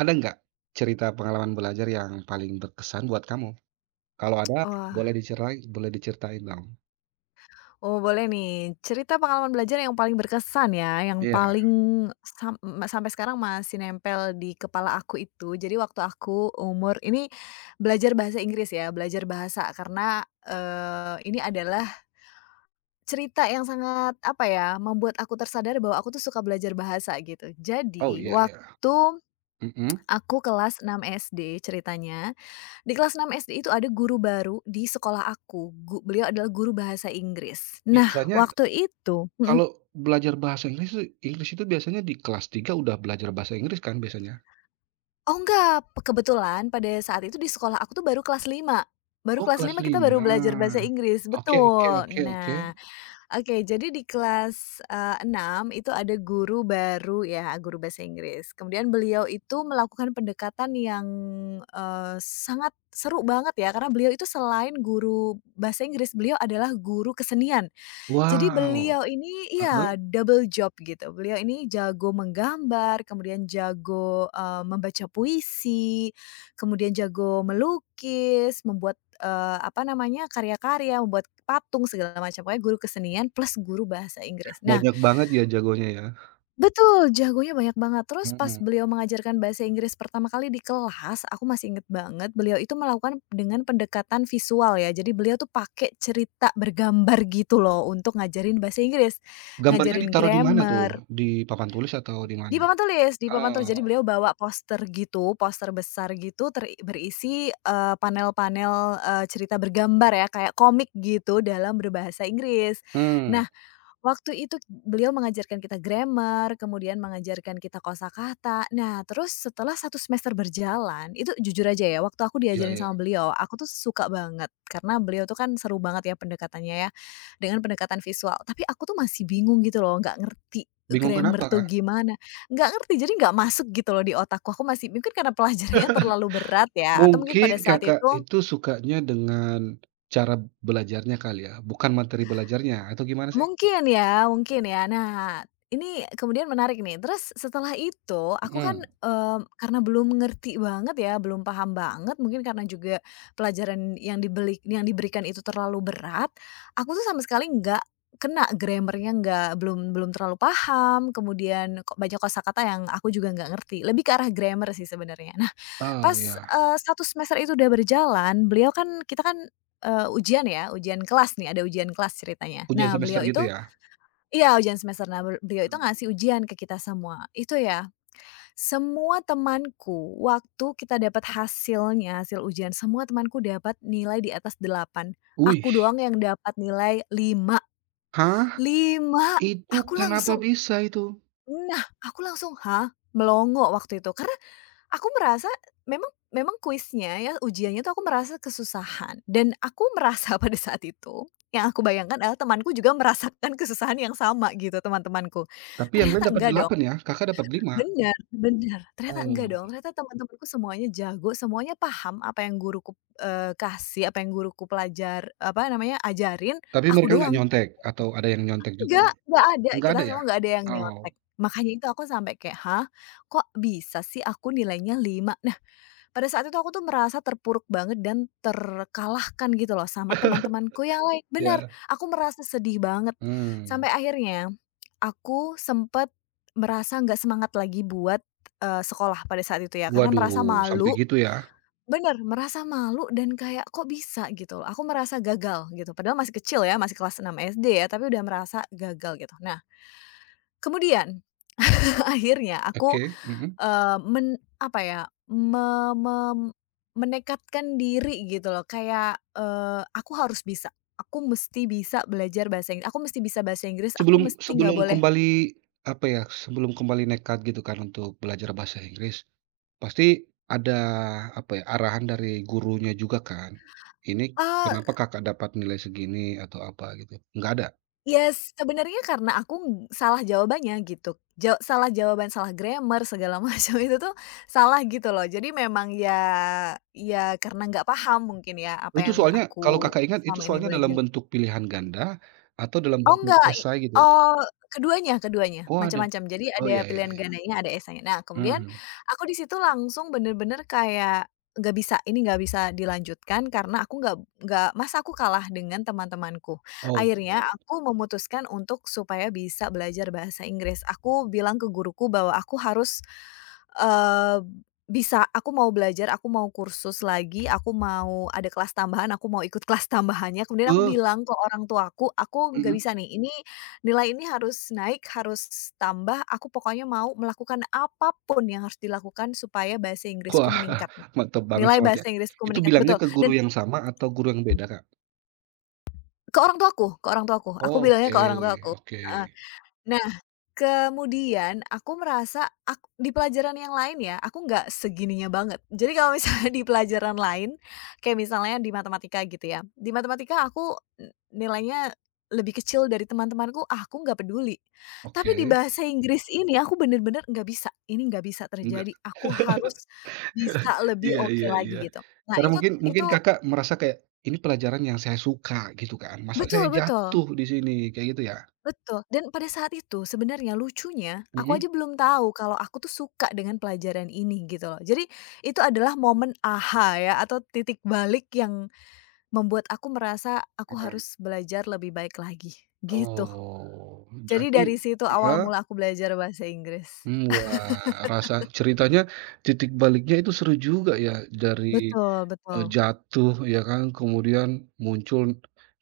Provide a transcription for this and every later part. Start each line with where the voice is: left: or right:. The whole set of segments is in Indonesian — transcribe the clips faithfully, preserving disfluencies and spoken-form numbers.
right: Ada nggak cerita pengalaman belajar yang paling berkesan buat kamu? Kalau ada, boleh
left: Wah,
right: dicerai boleh diceritain dong.
left: oh boleh nih, cerita pengalaman belajar yang paling berkesan ya, yang
right: Iya,
left: paling sam me sampai sekarang masih nempel di kepala aku itu. Jadi waktu aku umur ini belajar bahasa Inggris ya, belajar bahasa karena, eee, ini adalah cerita yang sangat, apa ya, membuat aku tersadar bahwa aku tuh suka belajar bahasa gitu.
right: oh,
left: Jadi,
right: iya, iya.
left: waktu
right: Mhm.
left: aku kelas enam S D ceritanya, di kelas enam S D itu ada guru baru di sekolah aku, gu beliau adalah guru bahasa Inggris. Nah,
right: Biasanya
left: waktu itu mhm,
right: Kalau belajar bahasa Inggris tuh, Inggris itu biasanya di kelas tiga udah belajar bahasa Inggris, kan, biasanya?
left: oh enggak, pe kebetulan pada saat itu di sekolah aku tuh baru kelas lima. Baru
right: Oh,
left: kelas
right: kelas
left: lima kita baru
right: lima.
left: belajar bahasa Inggris,
right: Oke, oke,
left: betul.
right: oke, oke.
left: Nah, oke, jadi di kelas, eee, enam itu ada guru baru ya, guru bahasa Inggris. Kemudian beliau itu melakukan pendekatan yang, eee, sangat seru banget ya, karena beliau itu selain guru bahasa Inggris, beliau adalah guru kesenian. Jadi
right: Wow,
left: beliau ini iya
right: heeh,
left: double job gitu. Beliau ini jago menggambar, kemudian jago, eee, membaca puisi, kemudian jago melukis, membuat, eee, apa namanya, karya-karya, membuat patung segala macam. Pokoknya guru kesenian plus guru bahasa Inggris. Nah,
right: banyak banget ya jagonya ya.
left: betul, jagonya banyak banget. Terus pas
right: Mhm.
left: beliau mengajarkan bahasa Inggris pertama kali di kelas, aku masih inget banget, beliau itu melakukan dengan pendekatan visual ya. Jadi beliau tuh pakai cerita bergambar gitu loh untuk ngajarin bahasa Inggris,
right: Gambarnya
left: ngajarin
right: ditaruh di mana tuh?
left: grammar
right: Di papan tulis atau di mana?
left: di papan tulis di papan tulis. Jadi
right: Oh,
left: beliau bawa poster gitu, poster besar gitu ter berisi, eee, panel-panel, eee, cerita bergambar ya, kayak komik gitu dalam berbahasa Inggris.
right: hmm,
left: Nah, waktu itu beliau mengajarkan kita grammar, kemudian mengajarkan kita kosakata. Nah, terus setelah satu semester berjalan, itu jujur aja ya, waktu aku
right: iya,
left: diajarin
right: iya.
left: sama beliau, aku tuh suka banget karena beliau tuh kan seru banget ya pendekatannya ya, dengan pendekatan visual. Tapi aku tuh masih bingung gitu loh, nggak ngerti
right: Bingung
left: grammar
right: kenapa,
left: tuh
right: Kak?
left: gimana, nggak ngerti, jadi nggak masuk gitu loh di otakku. Aku masih mungkin karena pelajarannya terlalu berat ya, atau mungkin pada
right: Mungkin
left: saat
right: Kakak
left: itu
right: itu sukanya dengan cara belajarnya kali ya, bukan materi belajarnya atau gimana sih?
left: mungkin ya, mungkin ya. Nah, ini kemudian menarik nih. Terus setelah itu aku kan,
right: Mhm.
left: eee, karena belum ngerti banget ya, belum paham banget, mungkin karena juga pelajaran yang dibeli yang diberikan itu terlalu berat, aku tuh sama sekali nggak kena grammar-nya, nggak belum belum terlalu paham, kemudian ko banyak kosakata yang aku juga nggak ngerti, lebih ke arah grammar sih sebenarnya. Nah,
right: Oh
left: pas,
right: ya,
left: eee, satu semester itu udah berjalan, beliau kan kita kan, eee, ujian ya, ujian kelas nih, ada ujian kelas ceritanya.
right: ujian
left: Nah,
right: semester
left: beliau
right: gitu
left: itu
right: ya?
left: iya, ujian semester. Nah, ber beliau itu
right: Mhm.
left: ngasih ujian ke kita semua itu ya, semua temanku waktu kita dapat hasilnya, hasil ujian, semua temanku dapat nilai di atas delapan.
right: Wih,
left: Aku doang yang dapat nilai lima,
right: hah?
left: lima.
right: Itu
left: Aku
right: kenapa
left: langsung,
right: bisa itu?
left: nah, aku langsung, "Hah?" Melongo waktu itu. Karena aku merasa memang memang kuisnya ya, ujiannya tuh aku merasa kesusahan dan aku merasa pada saat itu, yang aku bayangkan adalah temanku juga merasakan kesusahan yang sama gitu, teman-temanku.
right: Tapi yang lain
left: Ternyata
right: dapat
left: enggak dong,
right: delapan ya, Kakak dapat lima.
left: benar benar ternyata enggak dong,
right: Oh,
left: ternyata teman-temanku semuanya jago, semuanya paham apa yang guruku, eee, kasih, apa yang guruku pelajar apa namanya, ajarin,
right: tapi
left: aku
right: mereka nggak
left: doang
right: nyontek atau ada yang nyontek juga?
left: enggak enggak ada,
right: Nggak
left: kita
right: ada ya?
left: semua enggak ada yang
right: Oh,
left: nyontek. Makanya itu aku sampai kayak, "Hah, kok bisa sih aku nilainya lima?" Nah, pada saat itu aku tuh merasa terpuruk banget dan terkalahkan gitu loh sama teman-temanku yang lain, bener,
right: ya.
left: aku merasa sedih banget.
right: Hmm.
left: Sampai akhirnya aku sempet merasa nggak semangat lagi buat, eee, sekolah pada saat itu ya, karena merasa
right: Waduh, sampai
left: malu,
right: gitu ya?
left: bener, merasa malu dan kayak kok bisa gitu loh, aku merasa gagal gitu, padahal masih kecil ya, masih kelas enam S D ya, tapi udah merasa gagal gitu. Nah, kemudian akhirnya aku
right: Oke, mhm.
left: eh men apa ya, me mem menekadkan diri gitu loh kayak, eee, aku harus bisa, aku mesti bisa belajar bahasa inggris, aku mesti bisa bahasa Inggris, aku
right: Sebelum
left: mesti nggak
right: sebelum
left: boleh
right: kembali, apa ya, sebelum kembali nekat gitu kan untuk belajar bahasa Inggris, pasti ada, apa ya, arahan dari gurunya juga kan? Ini
left: ah
right: kenapa Kakak dapat nilai segini atau apa gitu? Nggak ada?
left: yes, sebenarnya karena aku ng salah jawabannya gitu. Ja salah jawaban, salah grammar, segala macam itu tuh salah gitu loh. Jadi memang ya, ya karena nggak paham mungkin ya apa
right: Itu
left: yang
right: soalnya,
left: aku
right: kalau Kakak ingat, itu
left: selama ini
right: soalnya dalam
left: belajar.
right: bentuk pilihan ganda atau dalam
left: Oh
right: bentuk
left: enggak, i
right: esai gitu?
left: eee, keduanya, keduanya,
right: Oh ada?
left: macam-macam. Jadi
right: Oh
left: ada
right: ya, ya,
left: pilihan
right: ya.
left: gandanya, ada esainya. Nah, kemudian
right: Mmm.
left: aku di situ langsung bener-bener kayak, nggak bisa, ini nggak bisa dilanjutkan karena aku nggak nggak masa aku kalah dengan teman-temanku.
right: Oh
left: Akhirnya
right: ya.
left: aku memutuskan untuk supaya bisa belajar bahasa Inggris. Aku bilang ke guruku bahwa aku harus Eee, bisa, aku mau belajar, aku mau kursus lagi, aku mau ada kelas tambahan, aku mau ikut kelas tambahannya. Kemudian aku
right: Eee,
left: bilang ke orang tuaku, "Aku nggak
right: mhm.
left: bisa nih, ini nilai ini harus naik, harus tambah, aku pokoknya mau melakukan apapun yang harus dilakukan supaya bahasa Inggrisku
right: Wah,
left: meningkat,
right: mantap banget
left: nilai
right: soalnya.
left: bahasa Inggrisku
right: Itu
left: meningkat."
right: bilangnya
left: Betul,
right: ke guru
left: dan
right: yang sama atau guru yang beda, Kak?
left: ke orang tuaku ke orang tuaku, aku bilangnya
right: Oke,
left: ke orang tuaku,
right: oke,
left: heeh. Kemudian aku merasa ak di pelajaran yang lain ya, aku nggak segininya banget. Jadi kalau misalnya di pelajaran lain, kayak misalnya di matematika gitu ya, di matematika aku n nilainya lebih kecil dari teman-temanku, ah, aku nggak peduli. Tapi di
right: oke,
left: bahasa Inggris ini aku bener-bener nggak bisa, ini nggak bisa terjadi,
right: enggak.
left: aku harus bisa lebih
right: Iya,
left: oke
right: iya, iya.
left: lagi gitu. Nah
right: Karena
left: itu,
right: mungkin mungkin
left: itu
right: Kakak merasa kayak, "Ini pelajaran yang saya suka," gitu kan, "masa saya
left: betul, betul.
right: jatuh di sini?" Kayak gitu ya?
left: Betul, dan pada saat itu sebenarnya lucunya, aku
right: Mhm?
left: aja belum tahu kalau aku tuh suka dengan pelajaran ini gitu loh. Jadi itu adalah momen aha ya atau titik balik yang membuat aku merasa aku
right: Heeh.
left: harus belajar lebih baik lagi, gitu.
right: Oh,
left: Jadi
right: jadi,
left: dari situ awal
right: heeh,
left: mula aku belajar bahasa Inggris.
right: mmm, wah, rasa ceritanya, titik baliknya itu seru juga ya, dari,
left: Betul, betul.
right: eee, jatuh ya kan, kemudian muncul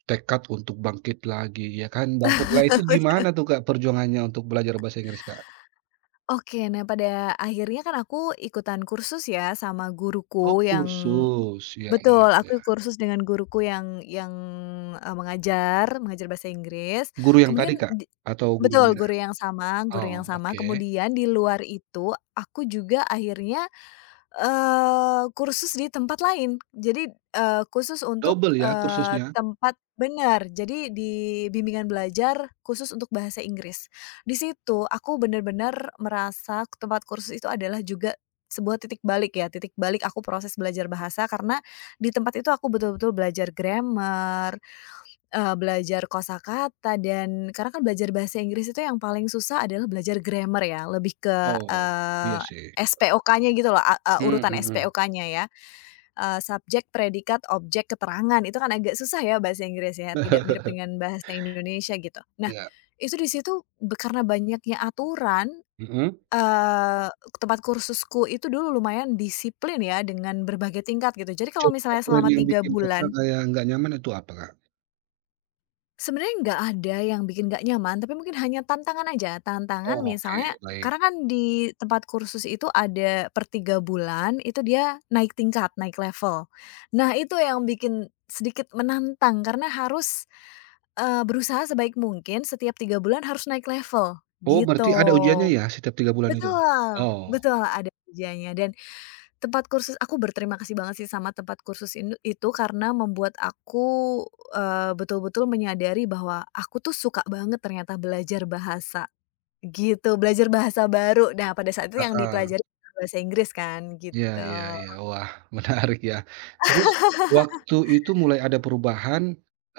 right: tekad untuk bangkit lagi ya kan, bangkitlah itu gimana tuh Kak perjuangannya untuk belajar bahasa Inggris, Kak?
left: Oke, nah pada akhirnya kan aku ikutan kursus ya sama
right: Oh,
left: guruku yang,
right: kursus, iya, iya,
left: betul,
right: iya.
left: aku kursus dengan guruku yang yang, eee, mengajar mengajar bahasa Inggris,
right: Guru yang tadi
left: kemudian
right: Kak?
left: di,
right: Atau guru yang
left: betul,
right: beda?
left: guru yang sama guru
right: Oh,
left: yang sama,
right: oke.
left: kemudian di luar itu, aku juga akhirnya, Eee, kursus di tempat lain. Jadi, eee, khusus untuk,
right: Double ya
left: eee,
right: kursusnya?
left: tempat benar, jadi di bimbingan belajar khusus untuk bahasa Inggris. Di situ aku benar-benar merasa tempat kursus itu adalah juga sebuah titik balik ya, titik balik aku proses belajar bahasa karena di tempat itu aku betul-betul belajar grammar, Eee, belajar kosakata. Dan karena kan belajar bahasa Inggris itu yang paling susah adalah belajar grammar ya, lebih ke,
right: Oh, iya
left: eee,
right: sih.
left: S P O K-nya gitu loh, a eee,
right: Mmm,
left: urutan
right: mhm.
left: S P O K-nya ya, eee, subjek, predikat, objek, keterangan, itu kan agak susah ya bahasa Inggris ya, tidak mirip dengan bahasa Indonesia gitu. Nah,
right: Iya,
left: itu di situ be karena banyaknya aturan,
right: mhm?
left: eee, tempat kursusku itu dulu lumayan disiplin ya dengan berbagai tingkat gitu. Jadi kalau
right: Coba,
left: misalnya
right: aturan
left: selama
right: yang
left: tiga
right: bikin
left: bulan
right: Kakak kayak nggak nyaman itu apa Kak?
left: sebenarnya nggak ada yang bikin nggak nyaman, tapi mungkin hanya tantangan aja. Tantangan
right: Oh, oke,
left: misalnya
right: baik.
left: karena kan di tempat kursus itu ada per tiga bulan, itu dia naik tingkat, naik level. Nah, itu yang bikin sedikit menantang karena harus, eee, berusaha sebaik mungkin setiap tiga bulan harus naik level,
right: Oh, berarti ada ujiannya
left: gitu.
right: ya setiap tiga bulan itu?
left: Betul,
right: Oh,
left: betul, ada ujiannya dan tempat kursus aku berterima kasih banget sih sama tempat kursus in itu karena membuat aku, eee, betul-betul menyadari bahwa aku tuh suka banget ternyata belajar bahasa, gitu. Belajar bahasa baru. Nah, pada saat itu yang
right: heeh.
left: dipelajari bahasa Inggris kan,
right: Iya,
left: gitu.
right: iya, iya. Wah, menarik ya. Terus waktu itu mulai ada perubahan,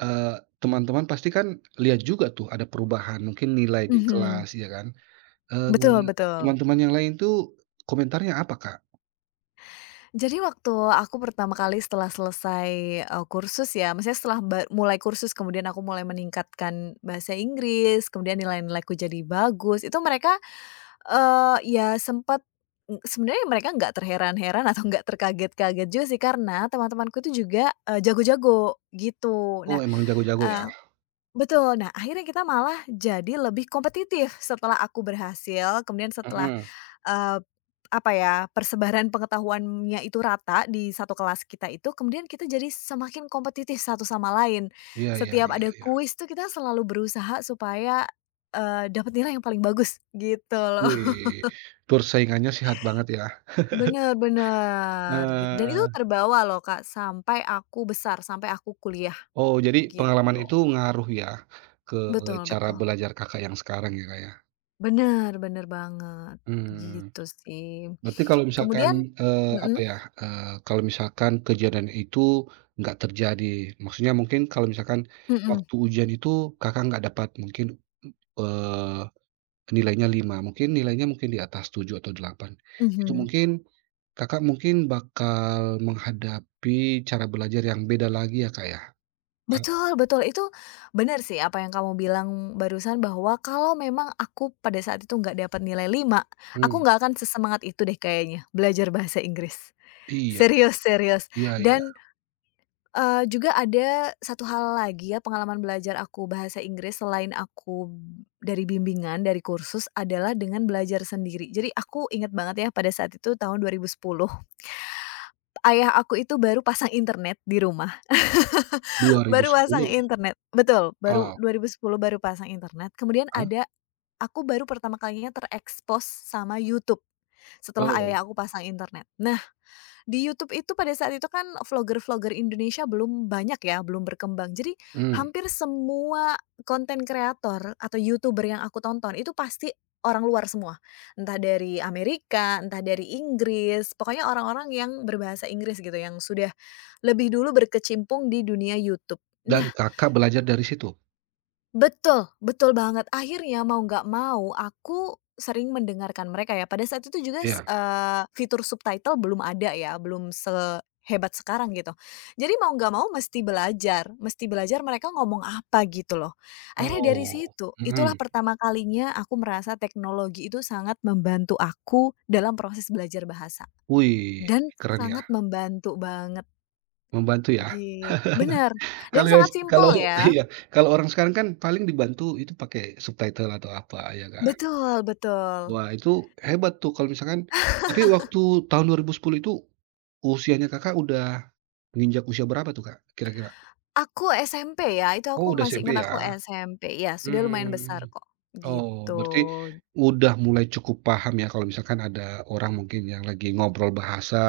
right: eee, teman-teman pasti kan lihat juga tuh ada perubahan, mungkin nilai di
left: Mhm,
right: kelas ya kan. Eee,
left: betul, betul.
right: teman-teman yang lain tuh komentarnya apa, Kak?
left: Jadi waktu aku pertama kali setelah selesai, eee, kursus ya, maksudnya setelah ba mulai kursus kemudian aku mulai meningkatkan bahasa Inggris, kemudian nilai-nilaiku jadi bagus, itu mereka, Eee, ya sempet, m sebenarnya mereka nggak terheran-heran atau nggak terkaget-kaget juga sih karena teman-temanku itu juga, eee, jago-jago gitu.
right: "Oh,
left: Nah,
right: emang jago-jago ya?"
left: eee betul. Nah, akhirnya kita malah jadi lebih kompetitif setelah aku berhasil, kemudian setelah,
right: Mhm.
left: eee, apa ya, persebaran pengetahuannya itu rata di satu kelas kita itu, kemudian kita jadi semakin kompetitif satu sama lain.
right: Iya, iya,
left: Setiap
right: iya,
left: ada
right: iya.
left: kuis tuh kita selalu berusaha supaya, eee, dapat nilai yang paling bagus gitu loh.
right: Wih, persaingannya sehat banget ya.
left: Bener, bener, gitu, dan itu
right: Eee,
left: terbawa loh, Kak, sampai aku besar, sampai aku kuliah,
right: oh jadi
left: gitu.
right: pengalaman itu ngaruh ya ke
left: Betul,
right: cara
left: betul.
right: belajar Kakak yang sekarang ya, Kak, ya?
left: Bener, bener banget,
right: Mmm.
left: gitu sih.
right: Berarti kalau misalkan,
left: Kemudian
right: eee,
left: mhm
right: apa ya, eee, kalau misalkan kejadian itu nggak terjadi, maksudnya mungkin kalau misalkan
left: mhm
right: waktu ujian itu Kakak nggak dapat mungkin, eee, nilainya lima, mungkin nilainya mungkin di atas tujuh atau delapan. Itu
left: mhm.
right: mungkin Kakak mungkin bakal menghadapi cara belajar yang beda lagi ya, Kak, ya? A
left: Betul, betul, itu bener sih apa yang kamu bilang barusan bahwa kalau memang aku pada saat itu nggak dapat nilai lima, aku
right: mmm,
left: nggak akan sesemangat itu deh kayaknya, belajar bahasa Inggris.
right: iya,
left: Serius, serius,
right: iya, iya,
left: dan Eee, juga ada satu hal lagi ya pengalaman belajar aku bahasa Inggris. Selain aku dari bimbingan, dari kursus adalah dengan belajar sendiri. Jadi aku inget banget ya pada saat itu tahun dua nol satu nol, ayah aku itu baru pasang internet di rumah, baru pasang
right: dua ribu sepuluh?
left: internet, betul, baru
right: Oh,
left: dua ribu sepuluh baru pasang internet, kemudian
right: heeh,
left: ada, aku baru pertama kalinya terekspos sama YouTube setelah
right: oh,
left: ayah aku pasang internet. Nah, di YouTube itu pada saat itu kan vlogger-vlogger Indonesia belum banyak ya, belum berkembang. Jadi
right: mmm,
left: hampir semua konten kreator atau YouTuber yang aku tonton itu pasti orang luar semua. Entah dari Amerika, entah dari Inggris, pokoknya orang-orang yang berbahasa Inggris gitu yang sudah lebih dulu berkecimpung di dunia YouTube.
right: dan Kakak belajar dari situ?
left: Betul, betul banget. Akhirnya mau nggak mau aku sering mendengarkan mereka ya. Pada saat itu juga s
right: Iya,
left: eee, fitur subtitle belum ada ya, belum sehebat sekarang gitu. Jadi mau nggak mau mesti belajar, mesti belajar mereka ngomong apa gitu loh. Akhirnya dari
right: oh,
left: situ, itulah
right: mhm.
left: pertama kalinya aku merasa teknologi itu sangat membantu aku dalam proses belajar bahasa
right: Wih,
left: dan
right: keren ya,
left: sangat membantu banget
right: membantu ya.
left: gitu. Bener, dan
right: Kalau
left: sangat simpel
right: kalau
left: ya.
right: iya, kalau orang sekarang kan paling dibantu itu pakai subtitle atau apa ya kan.
left: Betul, betul.
right: Wah, itu hebat tuh, kalau misalkan, tapi waktu tahun dua ribu sepuluh itu usianya Kakak udah menginjak usia berapa tuh Kak, kira-kira?
left: Aku S M P ya, itu
right: Oh,
left: aku
right: udah
left: masih
right: S M P
left: ingat
right: ya?
left: aku S M P, ya sudah lumayan besar
right: Hmm.
left: kok, gitu.
right: Oh, berarti udah mulai cukup paham ya, kalau misalkan ada orang mungkin yang lagi ngobrol bahasa,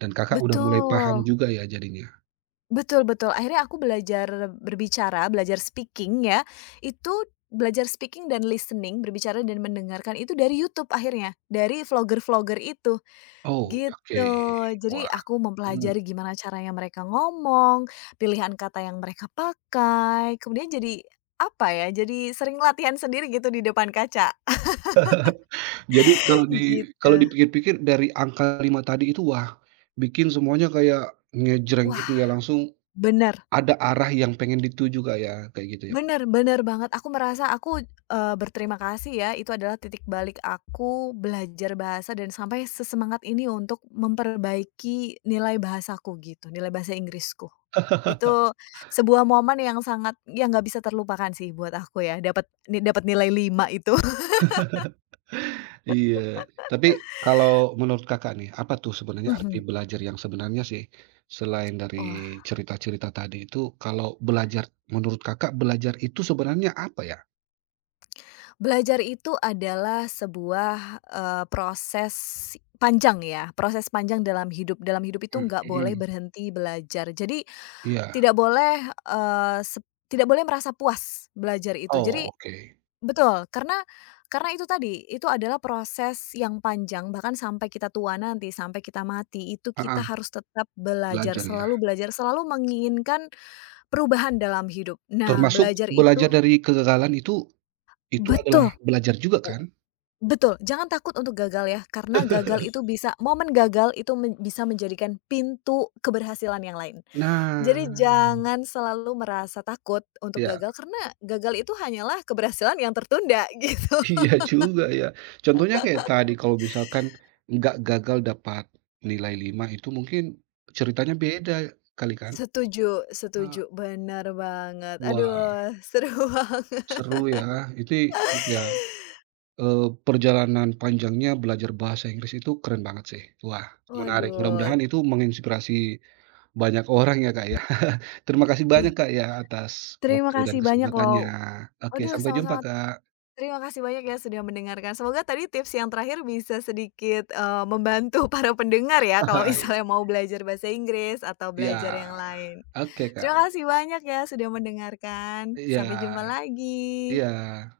right: dan Kakak udah mulai paham
left: Betul,
right: juga ya jadinya?
left: betul betul, akhirnya aku belajar berbicara, belajar speaking ya, itu belajar speaking dan listening, berbicara dan mendengarkan itu dari YouTube akhirnya, dari vlogger-vlogger itu,
right: Oh, oke,
left: gitu. Jadi
right: wah,
left: aku
right: mhm.
left: mempelajari gimana caranya mereka ngomong, pilihan kata yang mereka pakai, kemudian jadi, apa ya, jadi sering latihan sendiri gitu di depan kaca,
right: Jadi, kalau di
left: gitu.
right: kalau dipikir-pikir, dari angka lima tadi itu, wah, bikin semuanya kayak ngejreng
left: Wah,
right: gitu ya, langsung
left: bener
right: ada arah yang pengen dituju Kak ya, kayak gitu ya?
left: bener bener banget. Aku merasa aku, eee, berterima kasih ya, itu adalah titik balik aku belajar bahasa dan sampai sesemangat ini untuk memperbaiki nilai bahasaku gitu, nilai bahasa Inggrisku. Itu sebuah momen yang sangat, yang nggak bisa terlupakan sih buat aku ya, dapat ni dapat nilai lima itu.
right: Iya, tapi kalau menurut Kakak nih, apa tuh sebenarnya arti
left: Mhm.
right: belajar yang sebenarnya sih? Selain dari
left: Wah,
right: cerita-cerita tadi itu, kalau belajar menurut Kakak, belajar itu sebenarnya apa ya?
left: belajar itu adalah sebuah, eee, proses panjang ya, proses panjang dalam hidup. Dalam hidup itu
right: Mmm,
left: nggak boleh
right: mhm,
left: berhenti belajar. Jadi
right: iya.
left: tidak boleh, eee, sep tidak boleh merasa puas belajar itu. Jadi
right: Oh, oke.
left: betul, karena karena itu tadi, itu adalah proses yang panjang, bahkan sampai kita tua nanti, sampai kita mati, itu kita
right: Heeh,
left: harus tetap belajar,
right: belajar ya.
left: selalu belajar, selalu menginginkan perubahan dalam hidup. Nah,
right: Termasuk
left: belajar
right: belajar
left: itu
right: dari kegagalan itu. Itu adalah
left: betul,
right: belajar juga kan?
left: betul, jangan takut untuk gagal ya, karena gagal itu bisa, momen gagal itu men bisa menjadikan pintu keberhasilan yang lain.
right: Nah,
left: Jadi jangan selalu merasa takut untuk
right: ya,
left: gagal karena gagal itu hanyalah keberhasilan yang tertunda gitu.
right: iya juga ya. Contohnya kayak tadi, kalau misalkan nggak gagal dapat nilai lima, itu mungkin ceritanya beda kali kan?
left: Setuju,
right: Ah,
left: setuju, benar banget.
right: wah,
left: Aduh, seru banget.
right: seru ya itu ya, eee, perjalanan panjangnya belajar bahasa Inggris itu keren banget sih. Wah, menarik,
left: Waduh,
right: mudah-mudahan itu menginspirasi banyak orang ya, Kak, ya. Terima kasih banyak, Kak, ya, atas
left: terima
right: waktu dan
left: kasih banyak
right: kesempatannya.
left: loh.
right: Oke,
left: Aduh,
right: sampai jumpa,
left: sama-sama,
right: Kak.
left: terima kasih banyak ya sudah mendengarkan. Semoga tadi tips yang terakhir bisa sedikit, eee, membantu para pendengar ya kalau
right: Bye.
left: misalnya mau belajar bahasa Inggris atau
right: Iya,
left: belajar yang lain.
right: oke
left: Terima
right: Kak,
left: kasih banyak ya sudah mendengarkan,
right: iya,
left: sampai jumpa lagi.
right: iya.